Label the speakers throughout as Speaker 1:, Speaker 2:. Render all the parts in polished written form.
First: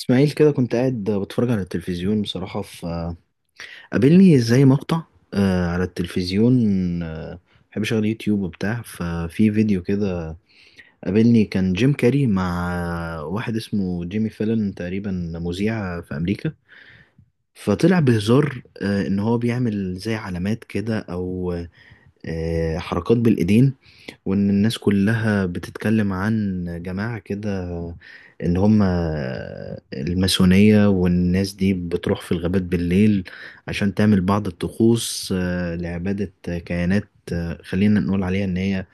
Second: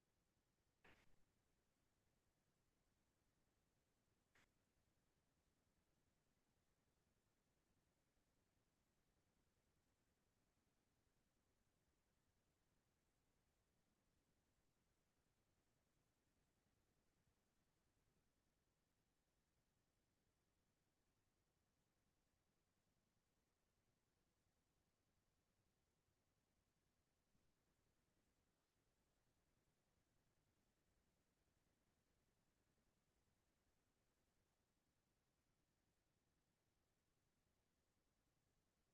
Speaker 1: اسماعيل، كده كنت قاعد بتفرج على التلفزيون بصراحة، فقابلني زي مقطع على التلفزيون. آه، بحب اشغل يوتيوب وبتاع، ففي فيديو كده قابلني كان جيم كاري مع واحد اسمه جيمي فيلن، تقريبا مذيع في امريكا. فطلع بهزار ان هو بيعمل زي علامات كده، او حركات بالايدين. وإن الناس كلها بتتكلم عن جماعة كده، إن هم الماسونية، والناس دي بتروح في الغابات بالليل عشان تعمل بعض الطقوس لعبادة كيانات. خلينا نقول عليها إن هي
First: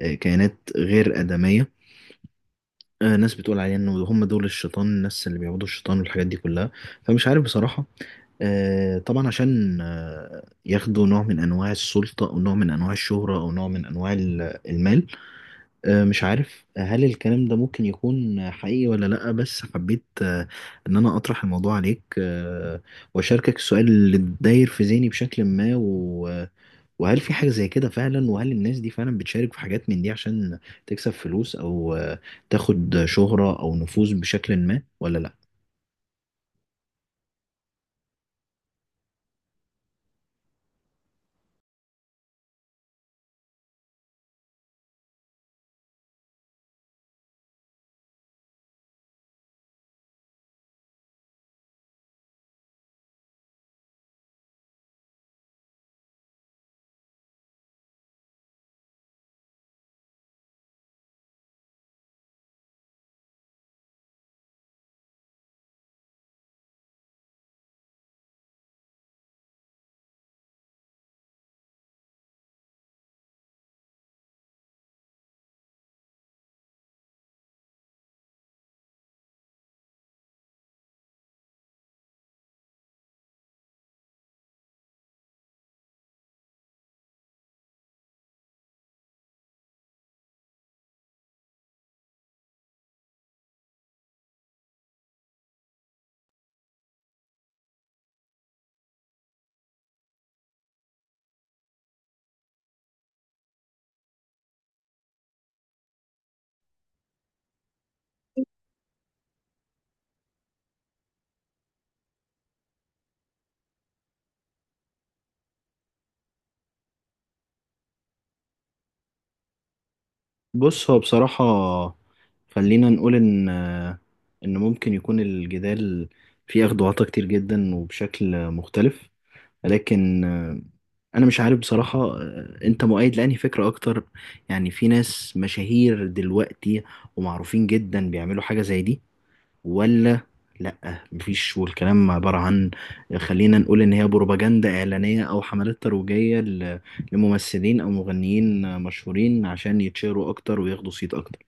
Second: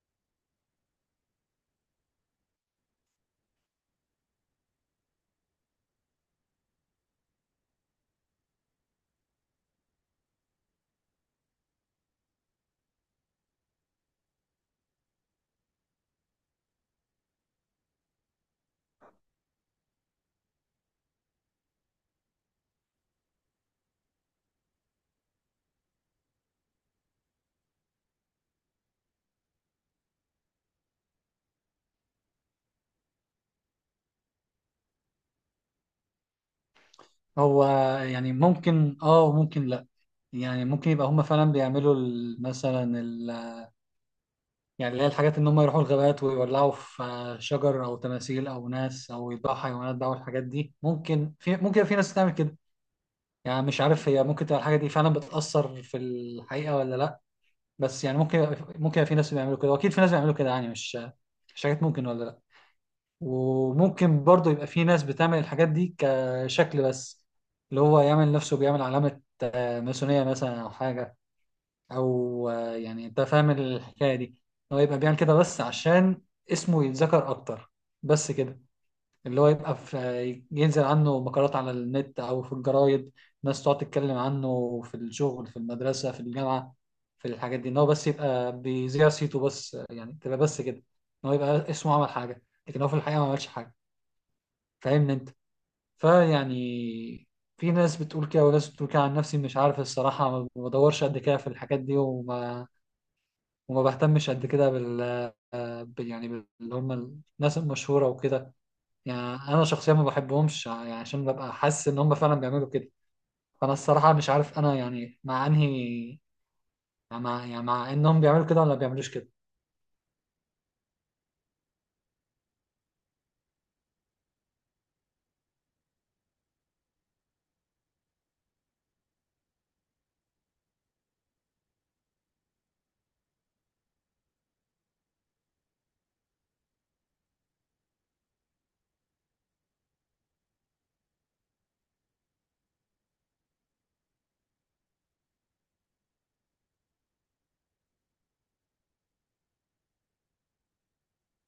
Speaker 1: كيانات غير آدمية. ناس بتقول عليها إن هم دول الشيطان، الناس اللي بيعبدوا الشيطان والحاجات دي كلها. فمش عارف بصراحة. طبعا عشان ياخدوا نوع من انواع السلطه، او نوع من انواع الشهره، او نوع من انواع المال. مش عارف هل الكلام ده ممكن يكون حقيقي ولا لأ، بس حبيت إن أنا أطرح الموضوع عليك، وأشاركك السؤال اللي داير في ذهني بشكل ما، وهل في حاجة زي كده فعلا؟ وهل الناس دي فعلا بتشارك في حاجات من دي عشان تكسب فلوس أو تاخد شهرة أو نفوذ بشكل ما ولا لأ؟
Speaker 2: هو، يعني ممكن وممكن لا. يعني ممكن يبقى هم فعلا بيعملوا يعني اللي هي الحاجات ان هم يروحوا الغابات ويولعوا في شجر او تماثيل او ناس او يذبحوا حيوانات بقى، والحاجات دي ممكن في ناس تعمل كده. يعني مش عارف هي ممكن تبقى الحاجه دي فعلا بتأثر في الحقيقه ولا لا، بس يعني ممكن يبقى في ناس بيعملوا كده، واكيد في ناس بيعملوا كده. يعني مش حاجات ممكن ولا لا. وممكن برضه يبقى في ناس بتعمل الحاجات دي كشكل بس، اللي هو يعمل نفسه بيعمل علامة ماسونية مثلا أو حاجة، أو يعني أنت فاهم الحكاية دي. هو يبقى بيعمل كده بس عشان اسمه يتذكر أكتر، بس كده. اللي هو يبقى في ينزل عنه مقالات على النت أو في الجرايد، ناس تقعد تتكلم عنه في الشغل، في المدرسة، في الجامعة، في الحاجات دي. إن هو بس يبقى بيذيع صيته بس، يعني تبقى بس كده، إن هو يبقى اسمه عمل حاجة، لكن هو في الحقيقة ما عملش حاجة. فاهمني أنت؟ فيعني في ناس بتقول كده وناس بتقول كده. عن نفسي مش عارف الصراحة، ما بدورش قد كده في الحاجات دي، وما بهتمش قد كده بال اللي هم الناس المشهورة وكده. يعني أنا شخصيا ما بحبهمش، يعني عشان ببقى حاسس إن هم فعلا بيعملوا كده. فأنا الصراحة مش عارف أنا يعني مع أنهي يعني مع يعني مع إنهم بيعملوا كده ولا ما بيعملوش كده.
Speaker 1: بص، هو بصراحة خلينا نقول إن ممكن يكون الجدال فيه أخدواتا كتير جدا وبشكل مختلف. لكن انا مش عارف بصراحة، انت مؤيد لأنهي فكرة اكتر؟ يعني في ناس مشاهير دلوقتي ومعروفين جدا بيعملوا حاجة زي دي، ولا لأ مفيش، والكلام عبارة عن، خلينا نقول، ان هي بروباجندا اعلانية او حملات ترويجية لممثلين او مغنيين مشهورين عشان يتشهروا اكتر وياخدوا صيت اكتر؟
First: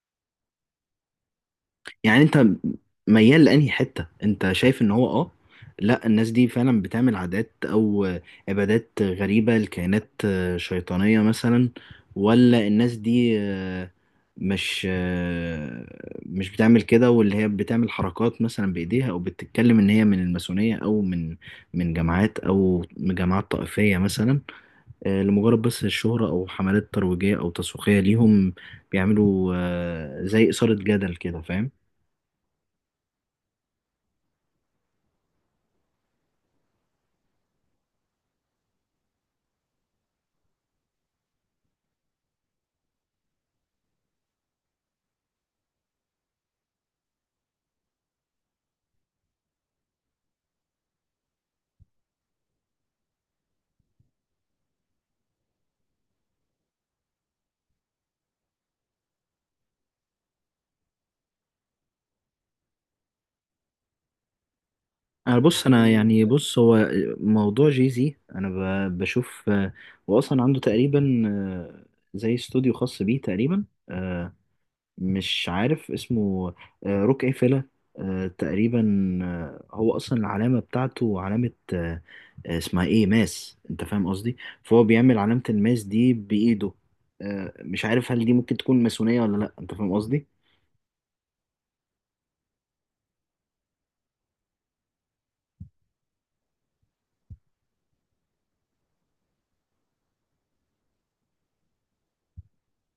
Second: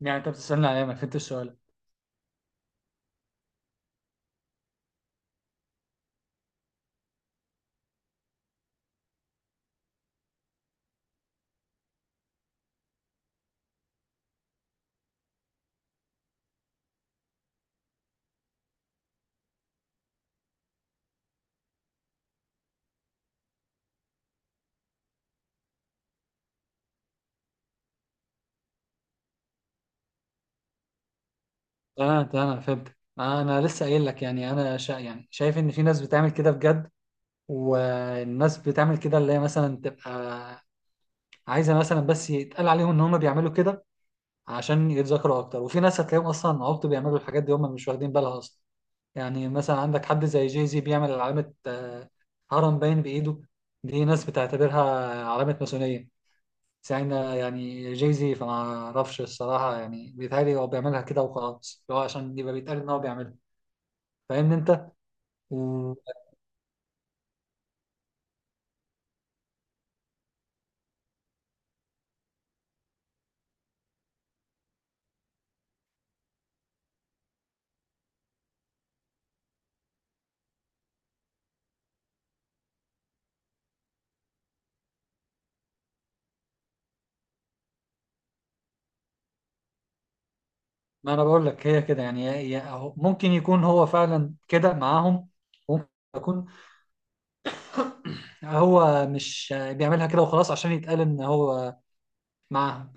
Speaker 2: يعني أنت بتسألني عليا؟ ما فهمتش السؤال.
Speaker 1: يعني انت ميال لانهي حته؟ انت شايف ان هو لا، الناس دي فعلا بتعمل عادات او عبادات غريبه لكائنات شيطانيه مثلا، ولا الناس دي مش آه، مش بتعمل كده، واللي هي بتعمل حركات مثلا بايديها او بتتكلم ان هي من الماسونيه، او من جماعات، او من جماعات طائفيه مثلا، لمجرد بس الشهره او حملات ترويجيه او تسويقيه ليهم، بيعملوا زي اثاره جدل كده، فاهم؟
Speaker 2: أنا فهمت، أنا لسه قايل لك. يعني أنا شا يعني شايف إن في ناس بتعمل كده بجد، والناس بتعمل كده اللي هي مثلا تبقى عايزه مثلا بس يتقال عليهم ان هم بيعملوا كده عشان يتذكروا اكتر. وفي ناس هتلاقيهم اصلا عبط، بيعملوا الحاجات دي هم مش واخدين بالها اصلا. يعني مثلا عندك حد زي جاي زي بيعمل علامه هرم باين بايده. دي ناس بتعتبرها علامه ماسونيه. ساعتها يعني جاي زي، فما اعرفش الصراحه، يعني بيتهيألي هو بيعملها كده وخلاص، اللي هو عشان يبقى بيتقال ان هو بيعملها. فاهمني انت؟
Speaker 1: انا، بص، انا يعني بص، هو موضوع جيزي. انا بشوف، واصلا عنده تقريبا زي استوديو خاص بيه تقريبا. مش عارف اسمه. روك ايه فيلا تقريبا. هو اصلا العلامه بتاعته علامه اسمها ايه ماس، انت فاهم قصدي؟ فهو بيعمل علامه الماس دي بايده. مش عارف هل دي ممكن تكون ماسونيه ولا لا، انت فاهم قصدي؟
Speaker 2: ما انا بقول لك هي كده. يعني ممكن يكون هو فعلا كده معاهم، ممكن يكون هو مش بيعملها كده وخلاص عشان يتقال ان هو معاهم،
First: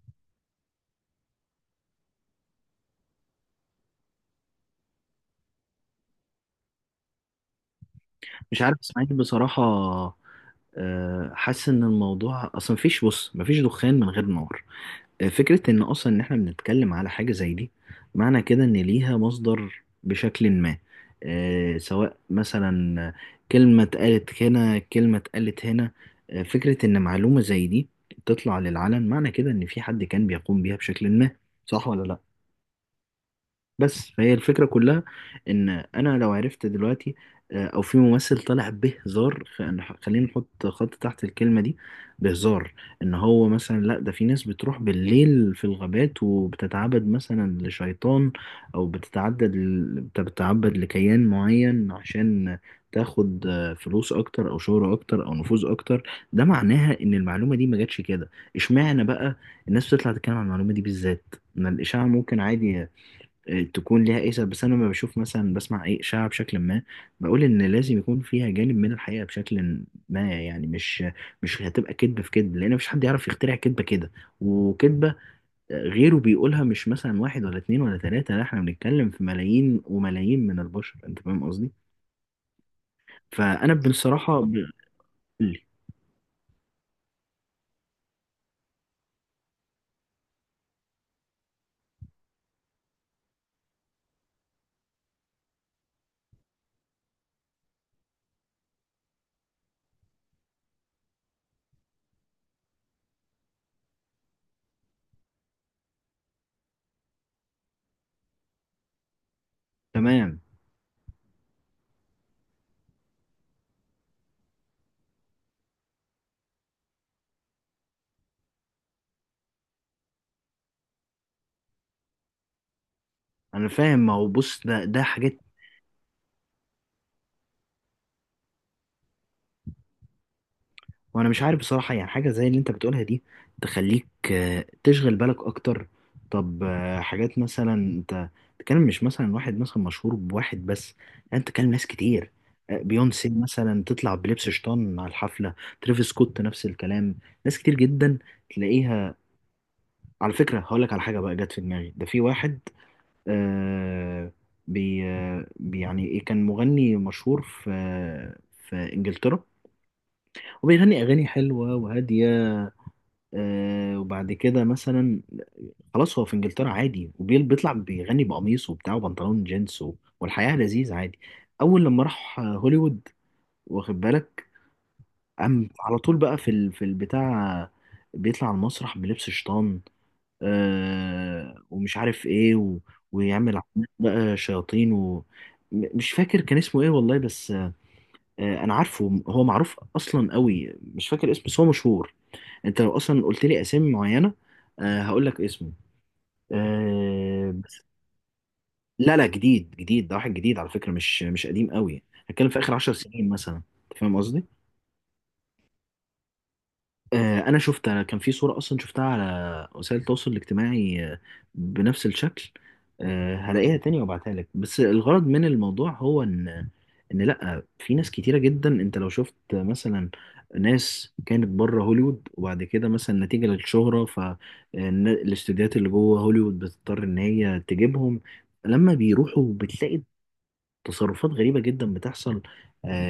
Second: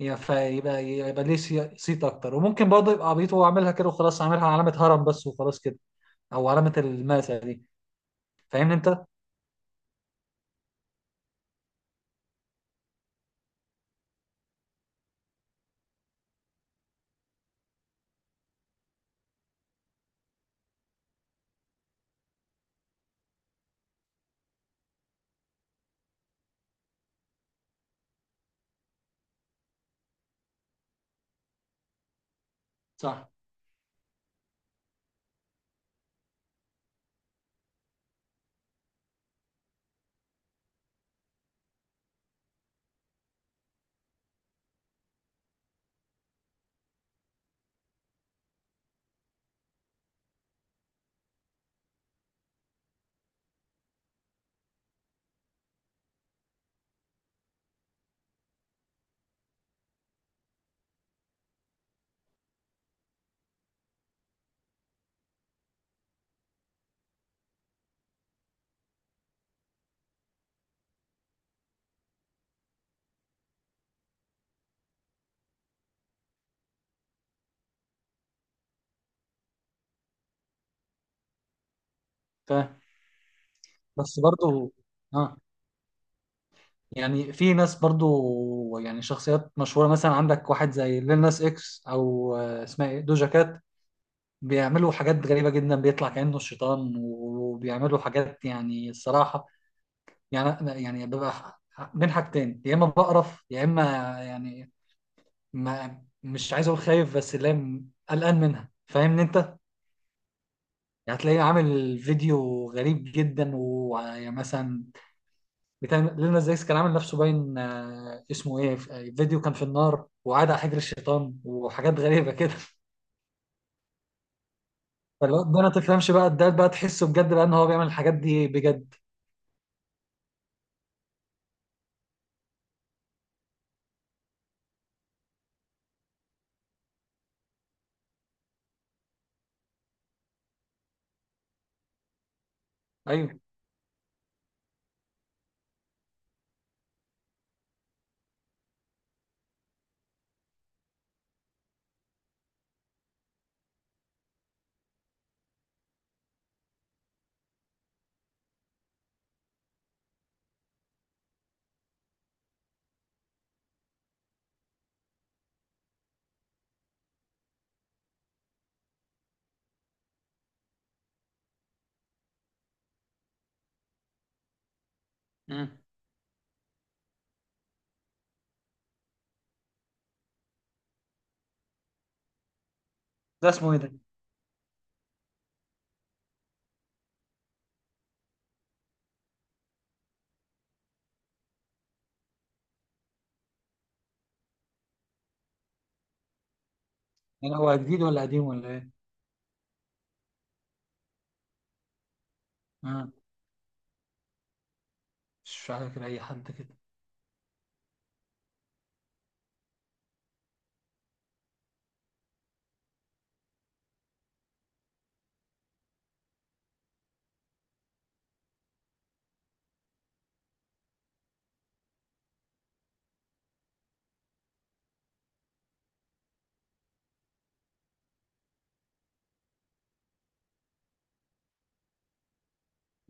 Speaker 2: فيبقى يبقى ليه صيت اكتر. وممكن برضه يبقى عبيط وهو عاملها كده وخلاص، عاملها علامة هرم بس وخلاص كده، او علامة الماسة دي.
Speaker 1: مش
Speaker 2: فاهمني
Speaker 1: عارف اسمها
Speaker 2: انت؟
Speaker 1: ايه بصراحه. حاسس ان الموضوع، اصلا مفيش، بص، مفيش دخان من غير نار. فكره ان اصلا ان احنا بنتكلم على حاجه زي دي، معنى كده ان ليها مصدر بشكل ما. سواء مثلا كلمه اتقالت هنا، كلمه اتقالت هنا. فكره ان معلومه زي دي تطلع للعلن، معنى كده ان في حد كان بيقوم بيها بشكل ما، صح ولا لا؟
Speaker 2: صح.
Speaker 1: بس فهي الفكرة كلها، إن أنا لو عرفت دلوقتي أو في ممثل طالع بهزار، خلينا نحط خط تحت الكلمة دي، بهزار، إن هو مثلا لأ، ده في ناس بتروح بالليل في الغابات وبتتعبد مثلا لشيطان، أو بتتعدد بتتعبد لكيان معين عشان تاخد فلوس أكتر، أو شهرة أكتر، أو نفوذ أكتر. ده معناها إن المعلومة دي ما جاتش كده. إشمعنى بقى الناس بتطلع تتكلم عن المعلومة دي بالذات؟ إن الإشاعة ممكن عادي تكون ليها ايه سبب. بس انا لما بشوف مثلا، بسمع ايه اشاعه بشكل ما، بقول ان لازم يكون فيها جانب من الحقيقه بشكل ما. يعني مش هتبقى كذبه في كذب، لان مفيش حد يعرف يخترع كذبه كده وكذبه غيره بيقولها، مش مثلا واحد ولا اتنين ولا تلاته، لا احنا بنتكلم في ملايين وملايين من البشر، انت فاهم قصدي؟
Speaker 2: فاهم.
Speaker 1: فانا
Speaker 2: بس
Speaker 1: بصراحه
Speaker 2: برضه اه يعني في ناس برضه، يعني شخصيات مشهورة، مثلا عندك واحد زي ليل ناس اكس او اسمها ايه، دوجا كات، بيعملوا حاجات غريبة جدا، بيطلع كأنه الشيطان وبيعملوا حاجات، يعني الصراحة يعني ببقى بين حاجتين، يا إما بقرف يا إما يعني ما مش عايز أقول خايف، بس اللي هي قلقان منها. فاهمني أنت؟
Speaker 1: تمام.
Speaker 2: يعني هتلاقيه عامل فيديو غريب جدا، ويعني مثلا بتاع لنا زيكس، كان عامل نفسه باين اسمه إيه، فيديو كان في النار وقعد على حجر الشيطان وحاجات غريبة كده.
Speaker 1: انا فاهم، ما هو بص، ده حاجات.
Speaker 2: فالواد ده ما تفهمش بقى، ده بقى تحسه بجد بقى إن هو بيعمل الحاجات دي بجد.
Speaker 1: وانا مش عارف بصراحة، يعني حاجة زي اللي انت بتقولها دي تخليك تشغل بالك اكتر. طب حاجات مثلا، انت تتكلم مش مثلا واحد مثلا مشهور بواحد بس، لا، انت تتكلم ناس كتير. بيونسي
Speaker 2: أيوه.
Speaker 1: مثلا تطلع بلبس شيطان على الحفلة، ترافيس سكوت نفس الكلام، ناس كتير جدا تلاقيها. على فكرة هقول لك على حاجة بقى جت في دماغي، ده في واحد آه يعني ايه، كان مغني مشهور في انجلترا، وبيغني اغاني حلوة وهادية. وبعد كده مثلا، خلاص هو في انجلترا عادي، وبيل بيطلع بيغني بقميص وبتاع وبنطلون جينز والحياة لذيذ عادي. اول لما راح هوليوود، واخد بالك، قام
Speaker 2: مم.
Speaker 1: على طول بقى في البتاع، بيطلع على المسرح بلبس شيطان، ومش عارف ايه
Speaker 2: ده
Speaker 1: ويعمل
Speaker 2: اسمه ايه
Speaker 1: عمال
Speaker 2: ده؟
Speaker 1: بقى شياطين مش فاكر كان اسمه ايه والله، بس انا عارفه، هو معروف اصلا قوي، مش فاكر اسمه بس هو مشهور. انت لو اصلا قلت لي اسامي معينة، هقول لك اسمه. آه،
Speaker 2: يعني هو
Speaker 1: بس-
Speaker 2: جديد ولا قديم ولا ايه؟
Speaker 1: لا، لا، جديد جديد، ده واحد جديد على فكرة، مش قديم قوي. هتكلم في آخر عشر
Speaker 2: مم.
Speaker 1: سنين مثلا. أنت فاهم قصدي؟
Speaker 2: مش فاكر اي حد كده.
Speaker 1: انا شفت، أنا كان في صورة اصلا شفتها على وسائل التواصل الاجتماعي بنفس الشكل. هلاقيها تاني وابعتها لك. بس الغرض من الموضوع هو ان لا، في ناس كتيرة جدا، انت لو شفت مثلا ناس كانت بره هوليوود وبعد كده مثلا نتيجة للشهرة، فالاستوديوهات اللي جوه هوليوود بتضطر ان هي تجيبهم، لما بيروحوا بتلاقي تصرفات غريبة جدا بتحصل.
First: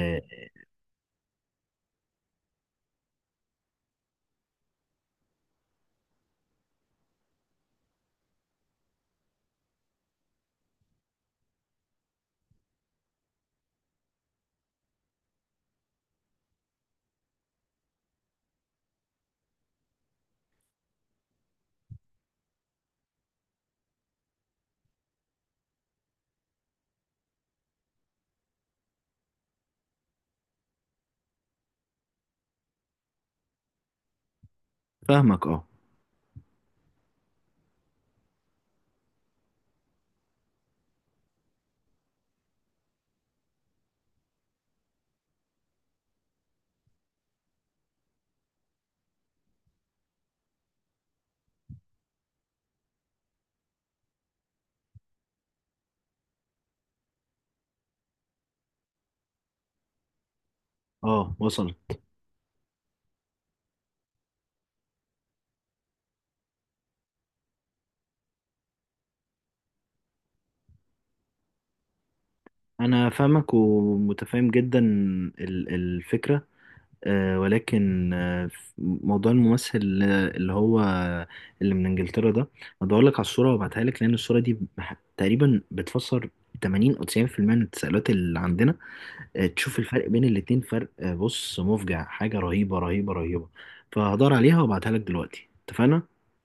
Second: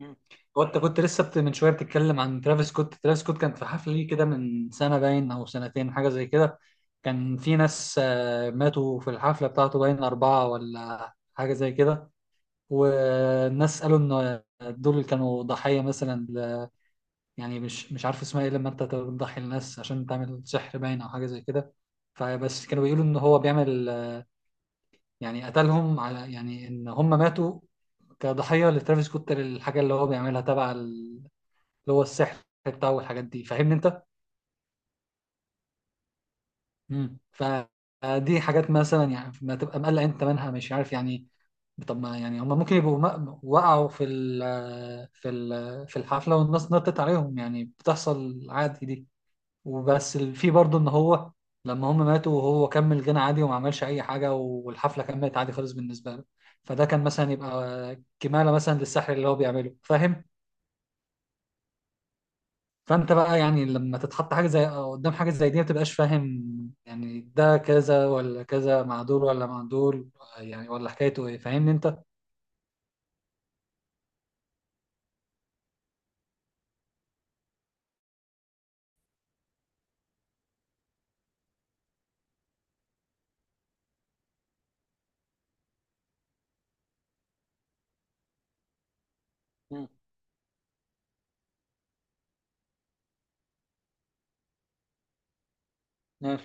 Speaker 2: مم. هو انت كنت لسه من شويه بتتكلم عن ترافيس سكوت. ترافيس سكوت كان في حفله ليه كده من سنه باين او سنتين، حاجه زي كده. كان في ناس ماتوا في الحفله بتاعته، باين 4 ولا حاجه زي كده. والناس قالوا ان دول كانوا ضحيه مثلا يعني مش عارف اسمها ايه، لما انت تضحي الناس عشان تعمل سحر باين او حاجه زي كده. فبس كانوا بيقولوا ان هو بيعمل، يعني قتلهم، على يعني ان هم ماتوا كضحية لترافيس سكوت، للحاجة اللي هو بيعملها تبع اللي هو السحر بتاعه، والحاجات دي. فاهمني انت؟
Speaker 1: فاهمك اه.
Speaker 2: فدي حاجات مثلا، يعني ما تبقى مقلق انت منها مش عارف يعني. طب ما يعني هم ممكن يبقوا وقعوا في الحفلة والناس نطت عليهم، يعني بتحصل عادي دي. وبس في برضه ان هو لما هم ماتوا وهو كمل غنى عادي وما عملش اي حاجه، والحفله كملت عادي خالص بالنسبه له، فده كان مثلا يبقى كماله مثلا للسحر اللي هو بيعمله، فاهم؟
Speaker 1: اه وصلت.
Speaker 2: فانت بقى يعني لما تتحط حاجه زي قدام حاجه زي دي ما تبقاش فاهم، يعني ده كذا ولا كذا، مع دول ولا مع دول، يعني ولا حكايته ايه. فاهمني انت؟
Speaker 1: انا فاهمك ومتفاهم جدا الفكره، ولكن موضوع الممثل اللي من انجلترا ده، بدور لك على الصوره وابعتها لك، لان الصوره دي تقريبا بتفسر 80 او 90% من التساؤلات اللي عندنا. تشوف الفرق بين الاتنين، فرق بص، مفجع، حاجه رهيبه رهيبه رهيبه. فهدور عليها وابعتها لك دلوقتي، اتفقنا؟
Speaker 2: مم.